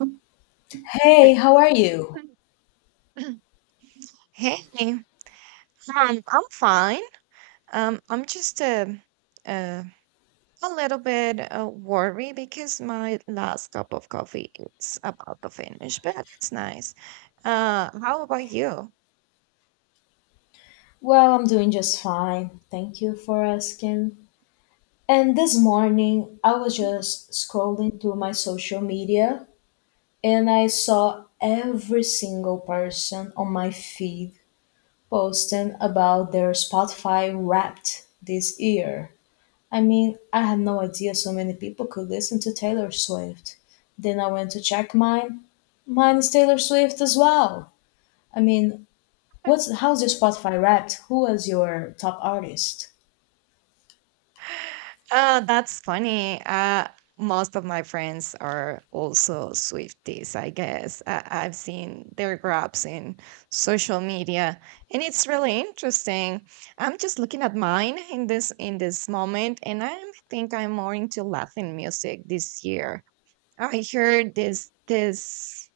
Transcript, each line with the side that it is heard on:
left: Hey, how are you?
right: Hey, um, I'm fine. I'm just uh, a little bit worried because my last cup of coffee is about to finish, but it's nice. How about you?
left: Well, I'm doing just fine. Thank you for asking. And this morning, I was just scrolling through my social media and I saw every single person on my feed posting about their Spotify wrapped this year. I mean, I had no idea so many people could listen to Taylor Swift. Then I went to check mine. Mine is Taylor Swift as well. I mean, What's how's your Spotify Wrapped? Who was your top artist?
right: Oh, that's funny. Most of my friends are also Swifties, I guess. I've seen their grabs in social media, and it's really interesting. I'm just looking at mine in this moment, and I think I'm more into Latin music this year. I heard this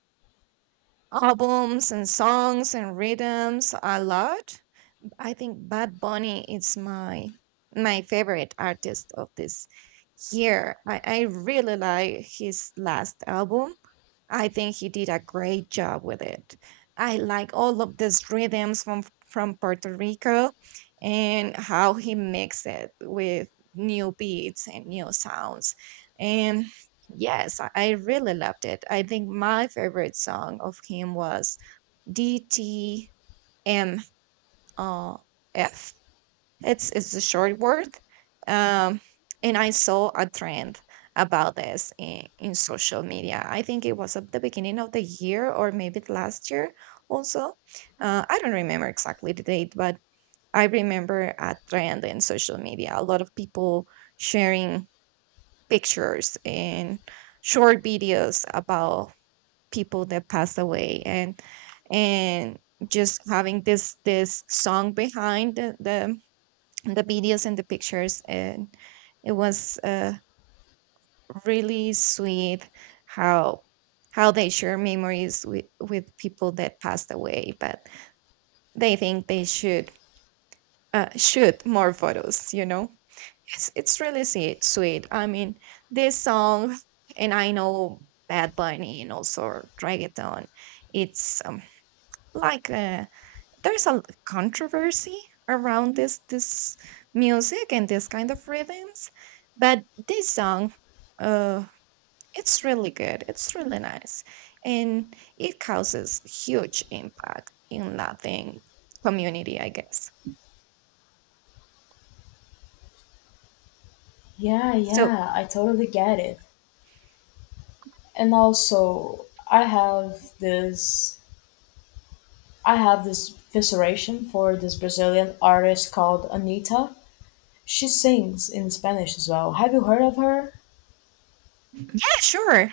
right: albums and songs and rhythms a lot. I think Bad Bunny is my favorite artist of this year. I really like his last album. I think he did a great job with it. I like all of these rhythms from Puerto Rico and how he mixed it with new beats and new sounds. And yes, I really loved it. I think my favorite song of him was DTMR. It's the short word. Um, and I saw a trend about this in social media. I think it was at the beginning of the year or maybe last year also. I don't remember exactly the date, but I remember a trend in social media. A lot of people sharing pictures and short videos about people that passed away and just having this song behind the videos and the pictures, and it was really sweet how how they share memories with people that passed away, but they think they should shoot more photos. It's really sweet sweet. This song, and I know Bad Bunny and also reggaeton, it's like a, there's a controversy around this music and this kind of rhythms. But this song, uh it's really good, it's really nice, and it causes huge impact in Latin community, I guess.
left: Yeah,
right: So
left: yeah, I totally get it. And also, I have this fascination for this Brazilian artist called Anita. She sings in Spanish as well. Have you heard of her?
right: yeah, sure.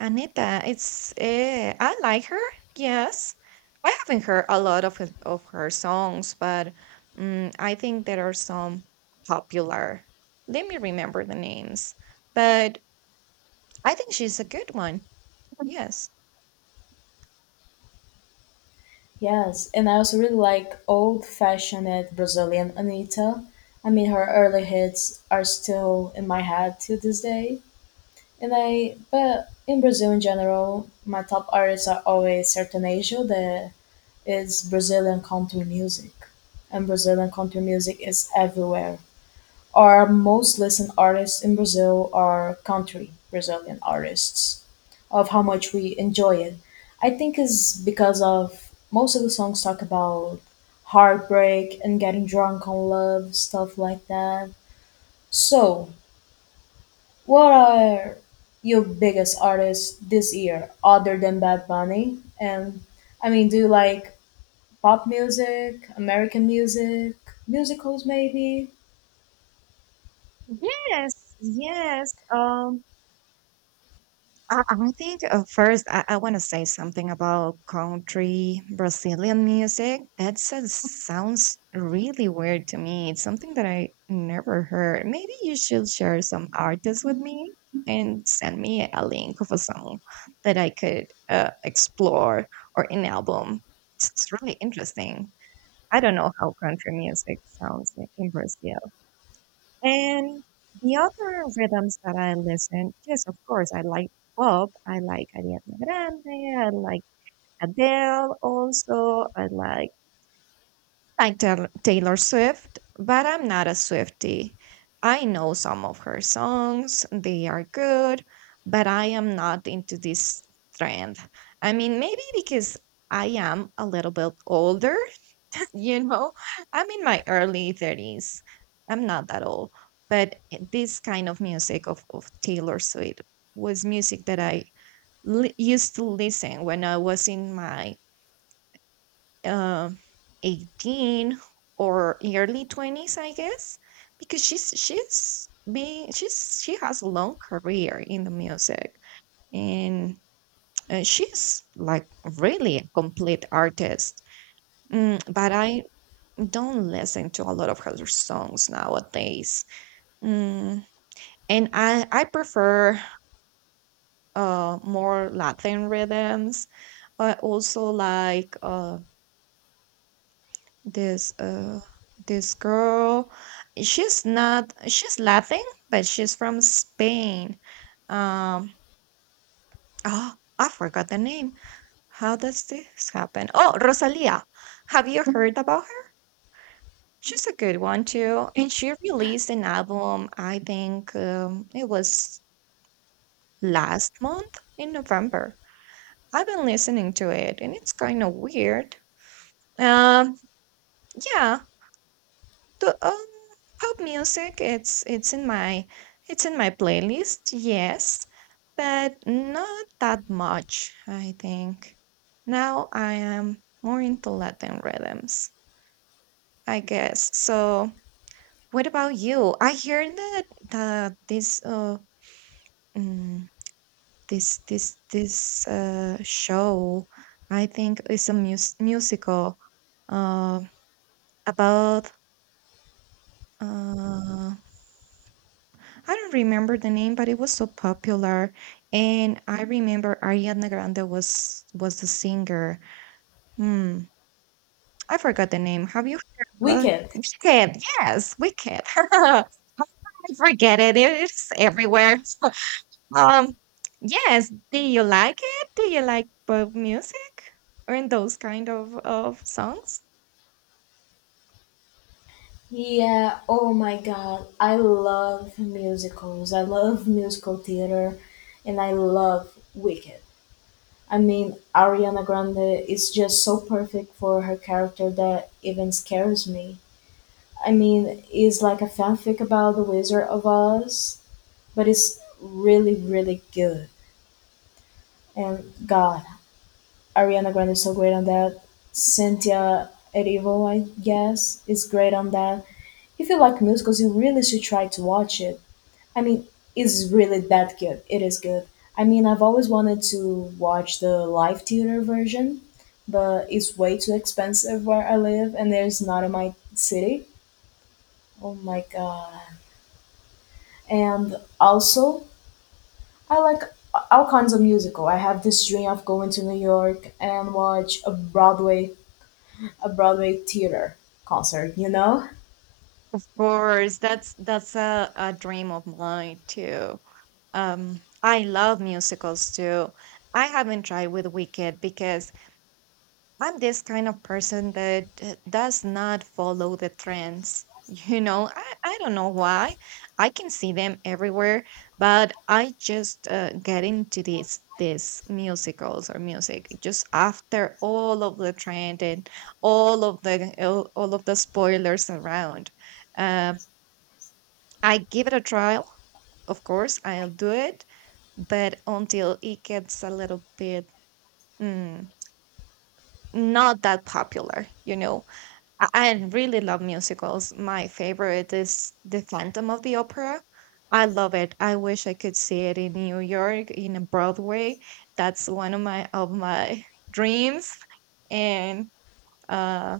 right: Anita, it's I like her. Yes, I haven't heard a lot of of her songs, but mm, I think there are some popular. Let me remember the names, but I think she's a good one. Yes.
left: Yes, and I also really like old-fashioned Brazilian Anita. I mean, her early hits are still in my head to this day. But in Brazil in general, my top artists are always sertanejo, that is Brazilian country music. And Brazilian country music is everywhere. Our most listened artists in Brazil are country Brazilian artists, of how much we enjoy it. I think is because of most of the songs talk about heartbreak and getting drunk on love, stuff like that. So, what are your biggest artists this year, other than Bad Bunny? And I mean, do you like pop music, American music, musicals maybe?
right: Yes, yes. I think first, I want to say something about country Brazilian music. That sounds really weird to me. It's something that I never heard. Maybe you should share some artists with me and send me a link of a song that I could explore, or an album. It's really interesting. I don't know how country music sounds in Brazil. And the other rhythms that I listen, yes, of course, I like pop. I like Ariana Grande. I like Adele also. I like Taylor Swift, but I'm not a Swiftie. I know some of her songs. They are good, but I am not into this trend. I mean, maybe because I am a little bit older, you know. I'm in my early 30s. I'm not that old, but this kind of music of Taylor Swift was music that I used to listen when I was in my uh, 18 or early 20s, I guess. Because she's being she's she has a long career in the music, and she's like really a complete artist. Mm, but I don't listen to a lot of her songs nowadays. Mm, and I prefer more Latin rhythms. I also like this uh this girl. She's not she's Latin, but she's from Spain. Um oh, I forgot the name. How does this happen? Oh, Rosalia. Have you heard about her? She's a good one too. And she released an album, I think it was last month in November. I've been listening to it and it's kind of weird. Um, yeah, the pop music, it's in my it's in my playlist, yes, but not that much, I think. Now I am more into Latin rhythms, I guess. So what about you? I hear that the this mm, this show, I think, is a musical uh about uh I don't remember the name, but it was so popular, and I remember Ariana Grande was the singer. Hmm, I forgot the name. Have you heard about
left: Wicked.
right: Wicked? Yes, Wicked. I forget it. It's everywhere. Um, yes. Do you like it? Do you like pop music or in those kind of songs?
left: Yeah, oh my god. I love musicals. I love musical theater and I love Wicked. I mean, Ariana Grande is just so perfect for her character that even scares me. I mean, it's like a fanfic about the Wizard of Oz but it's really, really good. And God, Ariana Grande is so great on that. Cynthia Erivo, I guess, is great on that. If you like musicals, you really should try to watch it. I mean, it's really that good. It is good. I mean, I've always wanted to watch the live theater version, but it's way too expensive where I live, and there's not in my city. Oh my god. And also, I like all kinds of musical. I have this dream of going to New York and watch a Broadway theater concert, you know?
right: Of course, that's a dream of mine too. I love musicals too. I haven't tried with Wicked because I'm this kind of person that does not follow the trends. You know, I don't know why. I can see them everywhere, but I just get into these musicals or music just after all of the trend and all of the spoilers around. Uh, I give it a trial, of course. I'll do it, but until it gets a little bit mm, not that popular, you know. I really love musicals. My favorite is The Phantom of the Opera. I love it. I wish I could see it in New York in a Broadway. That's one of my dreams, and uh,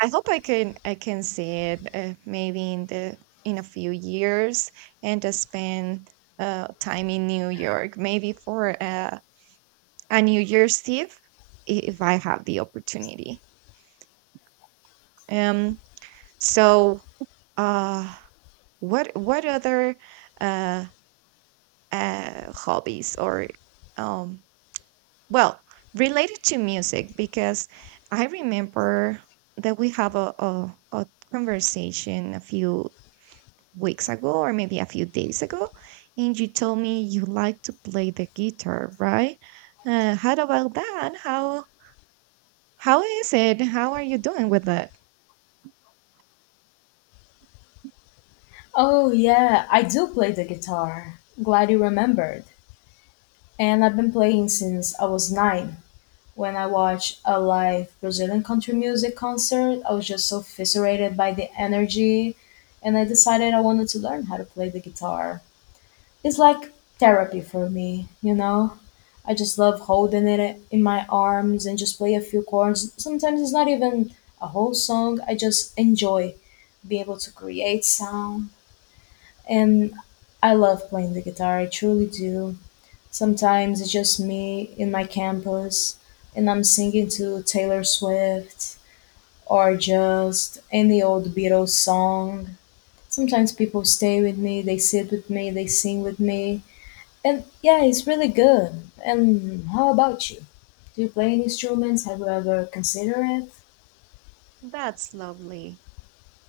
right: I hope I can see it maybe in a few years, and to spend time in New York, maybe for a New Year's Eve, if I have the opportunity. Um. So. Uh, what other uh, hobbies or um, well related to music? Because I remember that we have a, a conversation a few weeks ago or maybe a few days ago, and you told me you like to play the guitar, right? How about that? How is it? How are you doing with that?
left: Oh yeah, I do play the guitar. Glad you remembered. And I've been playing since I was 9. When I watched a live Brazilian country music concert, I was just so fascinated by the energy and I decided I wanted to learn how to play the guitar. It's like therapy for me, you know? I just love holding it in my arms and just play a few chords. Sometimes it's not even a whole song. I just enjoy being able to create sound and I love playing the guitar. I truly do. Sometimes it's just me in my campus and I'm singing to Taylor Swift or just any old Beatles song. Sometimes people stay with me, they sit with me, they sing with me. And yeah, it's really good. And how about you? Do you play any instruments? Have you ever considered it?
right: That's lovely.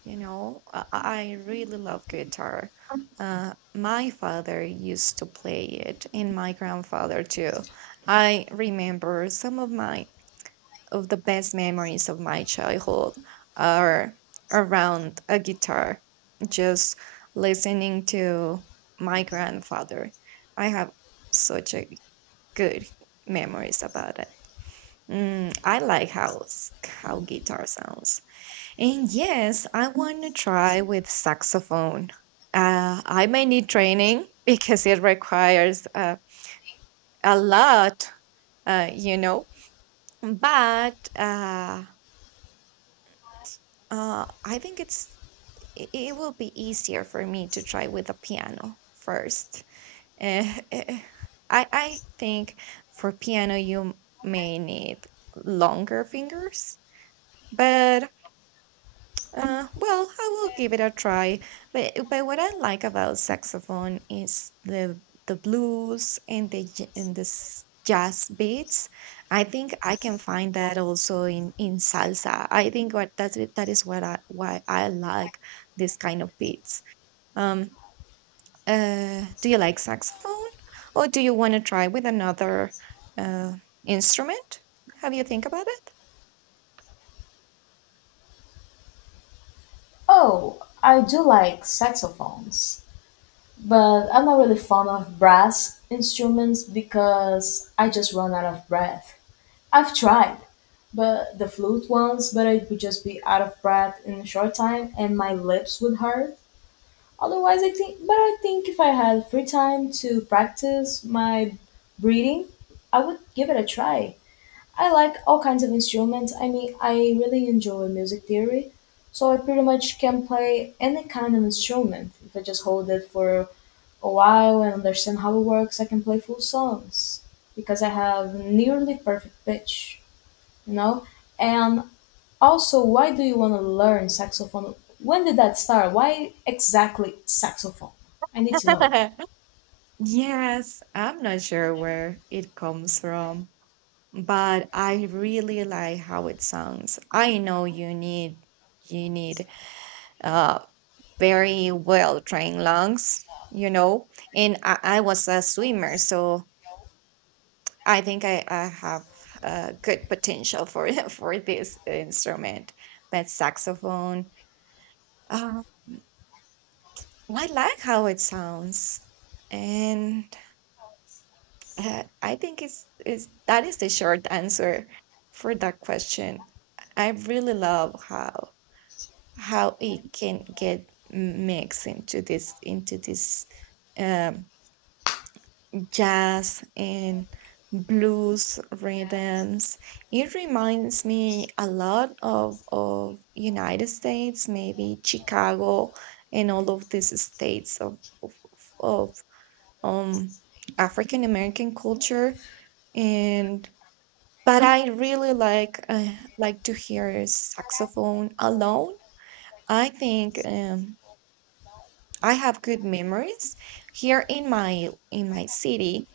right: You know, I really love guitar. My father used to play it, and my grandfather too. I remember some of my of the best memories of my childhood are around a guitar, just listening to my grandfather. I have such a good memories about it. Mm, I like how how guitar sounds, and yes, I want to try with saxophone. I may need training because it requires a lot, you know. But I think it will be easier for me to try with the piano first. Eh, eh, I think for piano you may need longer fingers, but well, I will give it a try. But what I like about saxophone is the blues and the and the jazz beats. I think I can find that also in salsa. I think that is what I why I like this kind of beats. Um, do you like saxophone, or do you want to try with another uh, instrument? Have you think about it?
left: Oh, I do like saxophones, but I'm not really fond of brass instruments because I just run out of breath. I've tried, but the flute ones, but I would just be out of breath in a short time and my lips would hurt. Otherwise, I think, but I think if I had free time to practice my breathing, I would give it a try. I like all kinds of instruments. I mean, I really enjoy music theory, so I pretty much can play any kind of instrument. If I just hold it for a while and understand how it works, I can play full songs because I have nearly perfect pitch, you know? And also, why do you want to learn saxophone? When did that start? Why exactly saxophone? I need to know.
right: Yes, I'm not sure where it comes from, but I really like how it sounds. I know you need uh very well trained lungs, you know, and I was a swimmer, so I think I have good potential for for this instrument. But saxophone, uh, I like how it sounds, and I think it's is that is the short answer for that question. I really love how it can get mixed into this um, jazz and blues rhythms. It reminds me a lot of United States, maybe Chicago, and all of these states of um African American culture, and but I really like to hear saxophone alone. I think I have good memories here in my city.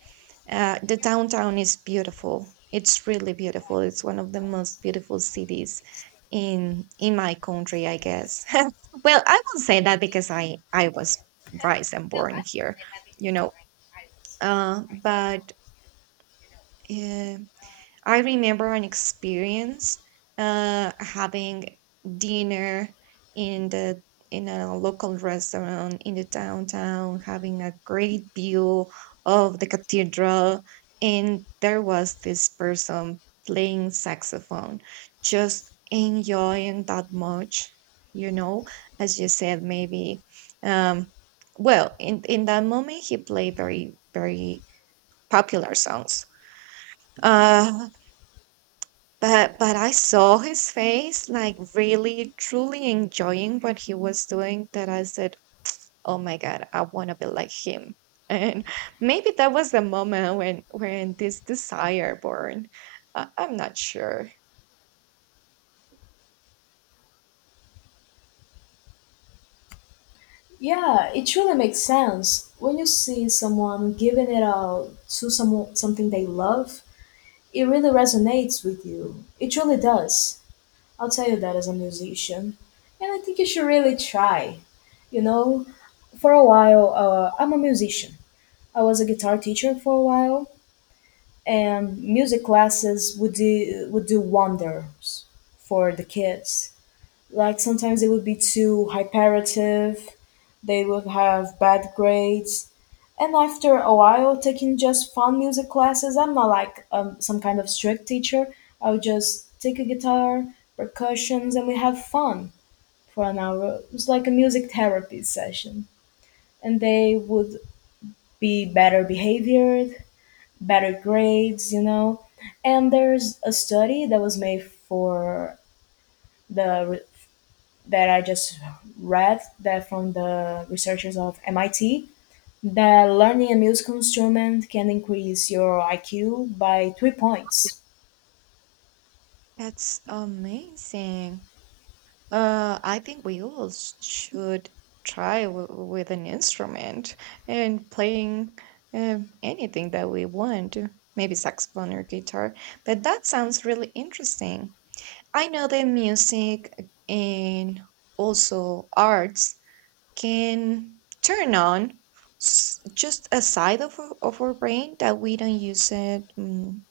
right: The downtown is beautiful. It's really beautiful. It's one of the most beautiful cities in my country, I guess. Well, I won't say that because I was raised and born here, you know. But uh, I remember an experience having dinner in the in a local restaurant in the downtown, having a great view of the cathedral, and there was this person playing saxophone, just enjoying that much, you know, as you said, maybe. Um, well, in that moment, he played very popular songs. Uh, but I saw his face, like, really truly enjoying what he was doing, that I said, "Oh my god, I wanna be like him." And maybe that was the moment when this desire born. I'm not sure.
left: Yeah, it truly makes sense. When you see someone giving it out to someone something they love, it really resonates with you. It truly does. I'll tell you that as a musician. And I think you should really try. You know, for a while, I'm a musician. I was a guitar teacher for a while, and music classes would do wonders for the kids. Like sometimes they would be too hyperative, they would have bad grades and after a while, taking just fun music classes, I'm not like some kind of strict teacher. I'll just take a guitar, percussions, and we have fun for an hour. It's like a music therapy session. And they would be better behaved, better grades, you know. And there's a study that was made for the that I just read that from the researchers of MIT that learning a musical instrument can increase your IQ by 3 points.
right: That's amazing. I think we all s should try w with an instrument and playing, anything that we want, maybe saxophone or guitar, but that sounds really interesting. I know that music and also arts can turn on just a side of our brain that we don't use it,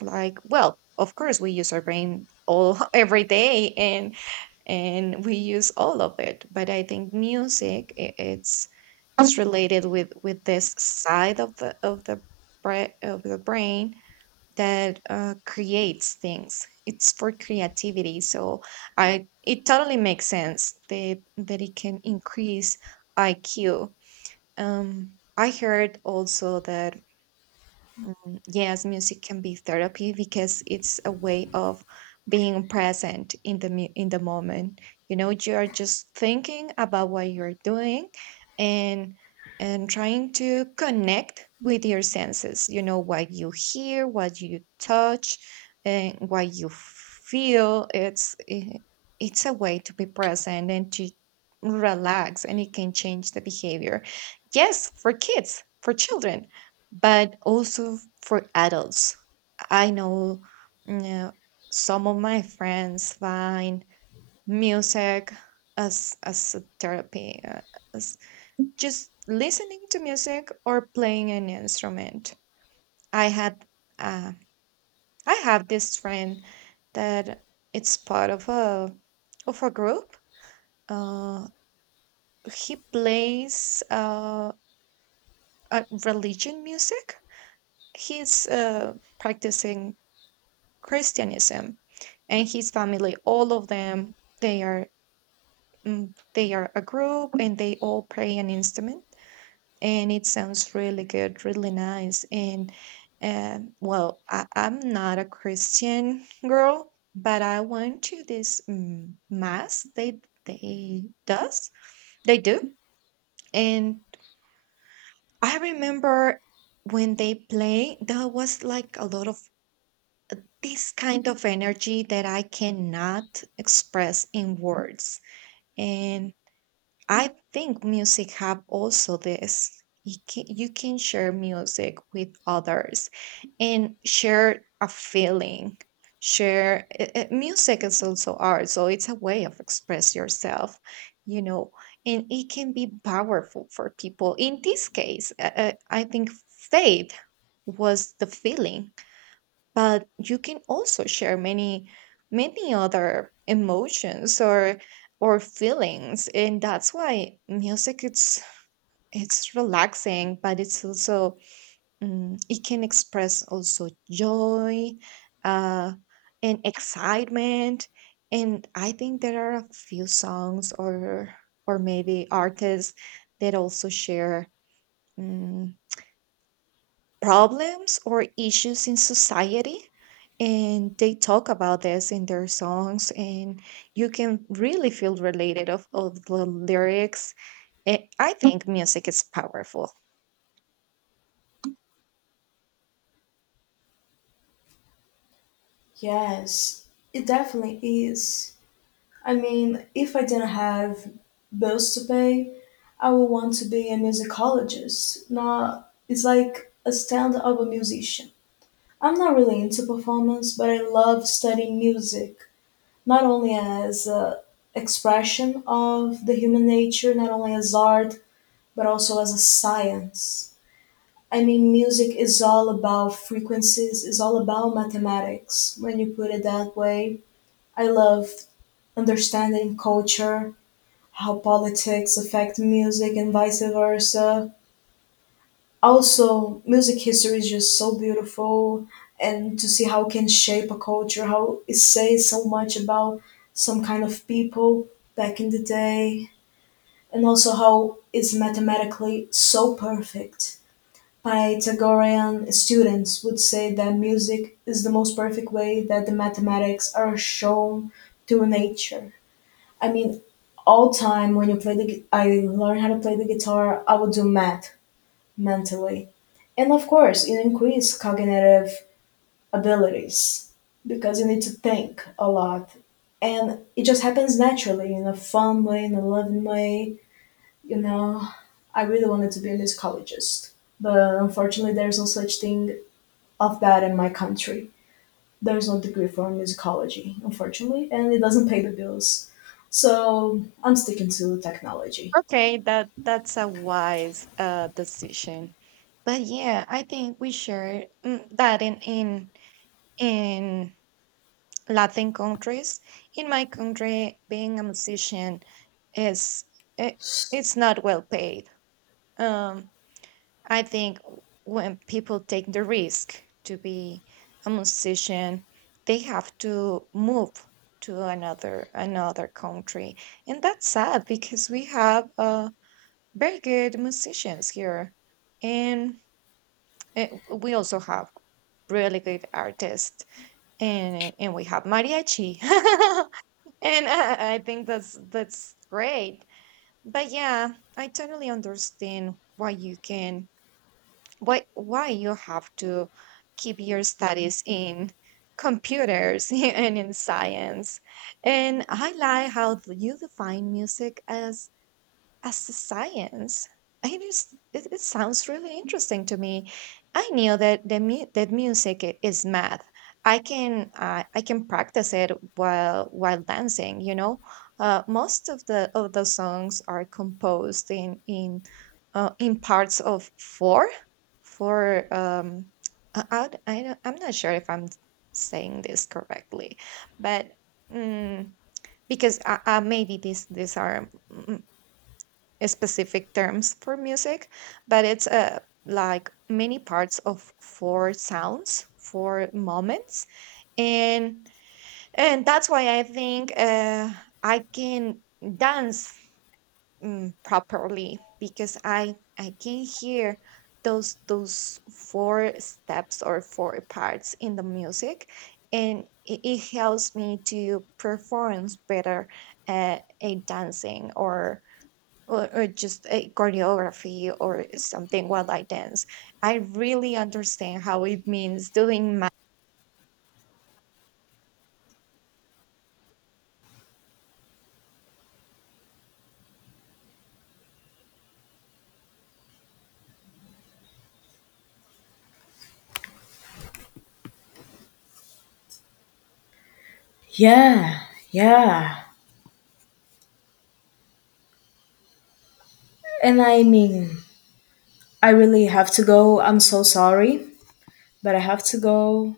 right: like, well, of course we use our brain all every day and we use all of it. But I think music I- it's related with this side of the brain that creates things. It's for creativity, so I it totally makes sense that it can increase IQ. I heard also that yes, music can be therapy because it's a way of being present in in the moment. You know, you are just thinking about what you're doing and trying to connect with your senses. You know, what you hear, what you touch, and what you feel. It's a way to be present and to relax, and it can change the behavior. Yes, for kids, for children, but also for adults. I know, you know, some of my friends find music as a therapy, as just listening to music or playing an instrument. I had uh, I have this friend that it's part of a group. Uh, he plays religion music. He's practicing Christianism, and his family. All of them, they are, they are a group, and they all play an instrument. And it sounds really good, really nice. And well, I'm not a Christian girl, but I went to this mass they does they do, and I remember when they play, there was like a lot of this kind of energy that I cannot express in words. And I think music have also this. You can share music with others and share a feeling. Share music is also art, so it's a way of express yourself, you know, and it can be powerful for people. In this case, I think faith was the feeling, but you can also share many other emotions or feelings. And that's why music it's relaxing, but it's also, it can express also joy uh and excitement. And I think there are a few songs or maybe artists that also share, mm, problems or issues in society, and they talk about this in their songs. And you can really feel related of the lyrics. I think music is powerful.
left: Yes, it definitely is. I mean, if I didn't have bills to pay, I would want to be a musicologist. Not, it's like a stand-up musician. I'm not really into performance, but I love studying music, not only as a expression of the human nature, not only as art, but also as a science. I mean, music is all about frequencies, is all about mathematics when you put it that way. I love understanding culture, how politics affect music and vice versa. Also, music history is just so beautiful and to see how it can shape a culture, how it says so much about some kind of people back in the day, and also how it's mathematically so perfect Pythagorean students would say that music is the most perfect way that the mathematics are shown to nature. I mean, all time when you play I learn how to play the guitar, I would do math mentally, and of course, it increases cognitive abilities because you need to think a lot, and it just happens naturally in a fun way, in a loving way. You know, I really wanted to be a musicologist but unfortunately there's no such thing of that in my country. There's no degree for musicology, unfortunately, and it doesn't pay the bills. So I'm sticking to technology.
right: Okay, that's a wise decision. But yeah, I think we share, that in Latin countries, in my country, being a musician is, it, it's not well paid. um I think when people take the risk to be a musician, they have to move to another country, and that's sad because we have, very good musicians here, and uh, we also have really good artists, and we have mariachi, and, I think that's great. But yeah, I totally understand why you can, why you have to keep your studies in computers and in science. And I like how you define music as a science. I just, it sounds really interesting to me. I knew that that is math. I can practice it while dancing. You know, most of the songs are composed in parts of four. I I'm not sure if I'm saying this correctly, but, mm, because maybe these are, specific terms for music, but it's like many parts of four sounds, four moments, and that's why I think I can dance, properly because I can hear those four steps or four parts in the music. And it helps me to perform better at a dancing, or or just a choreography or something while I dance. I really understand how it means doing
left: Yeah, yeah. And I mean, I really have to go. I'm so sorry, but I have to go.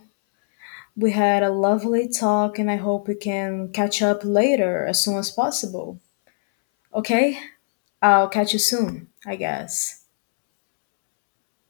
left: We had a lovely talk, and I hope we can catch up later as soon as possible. Okay? I'll catch you soon, I guess.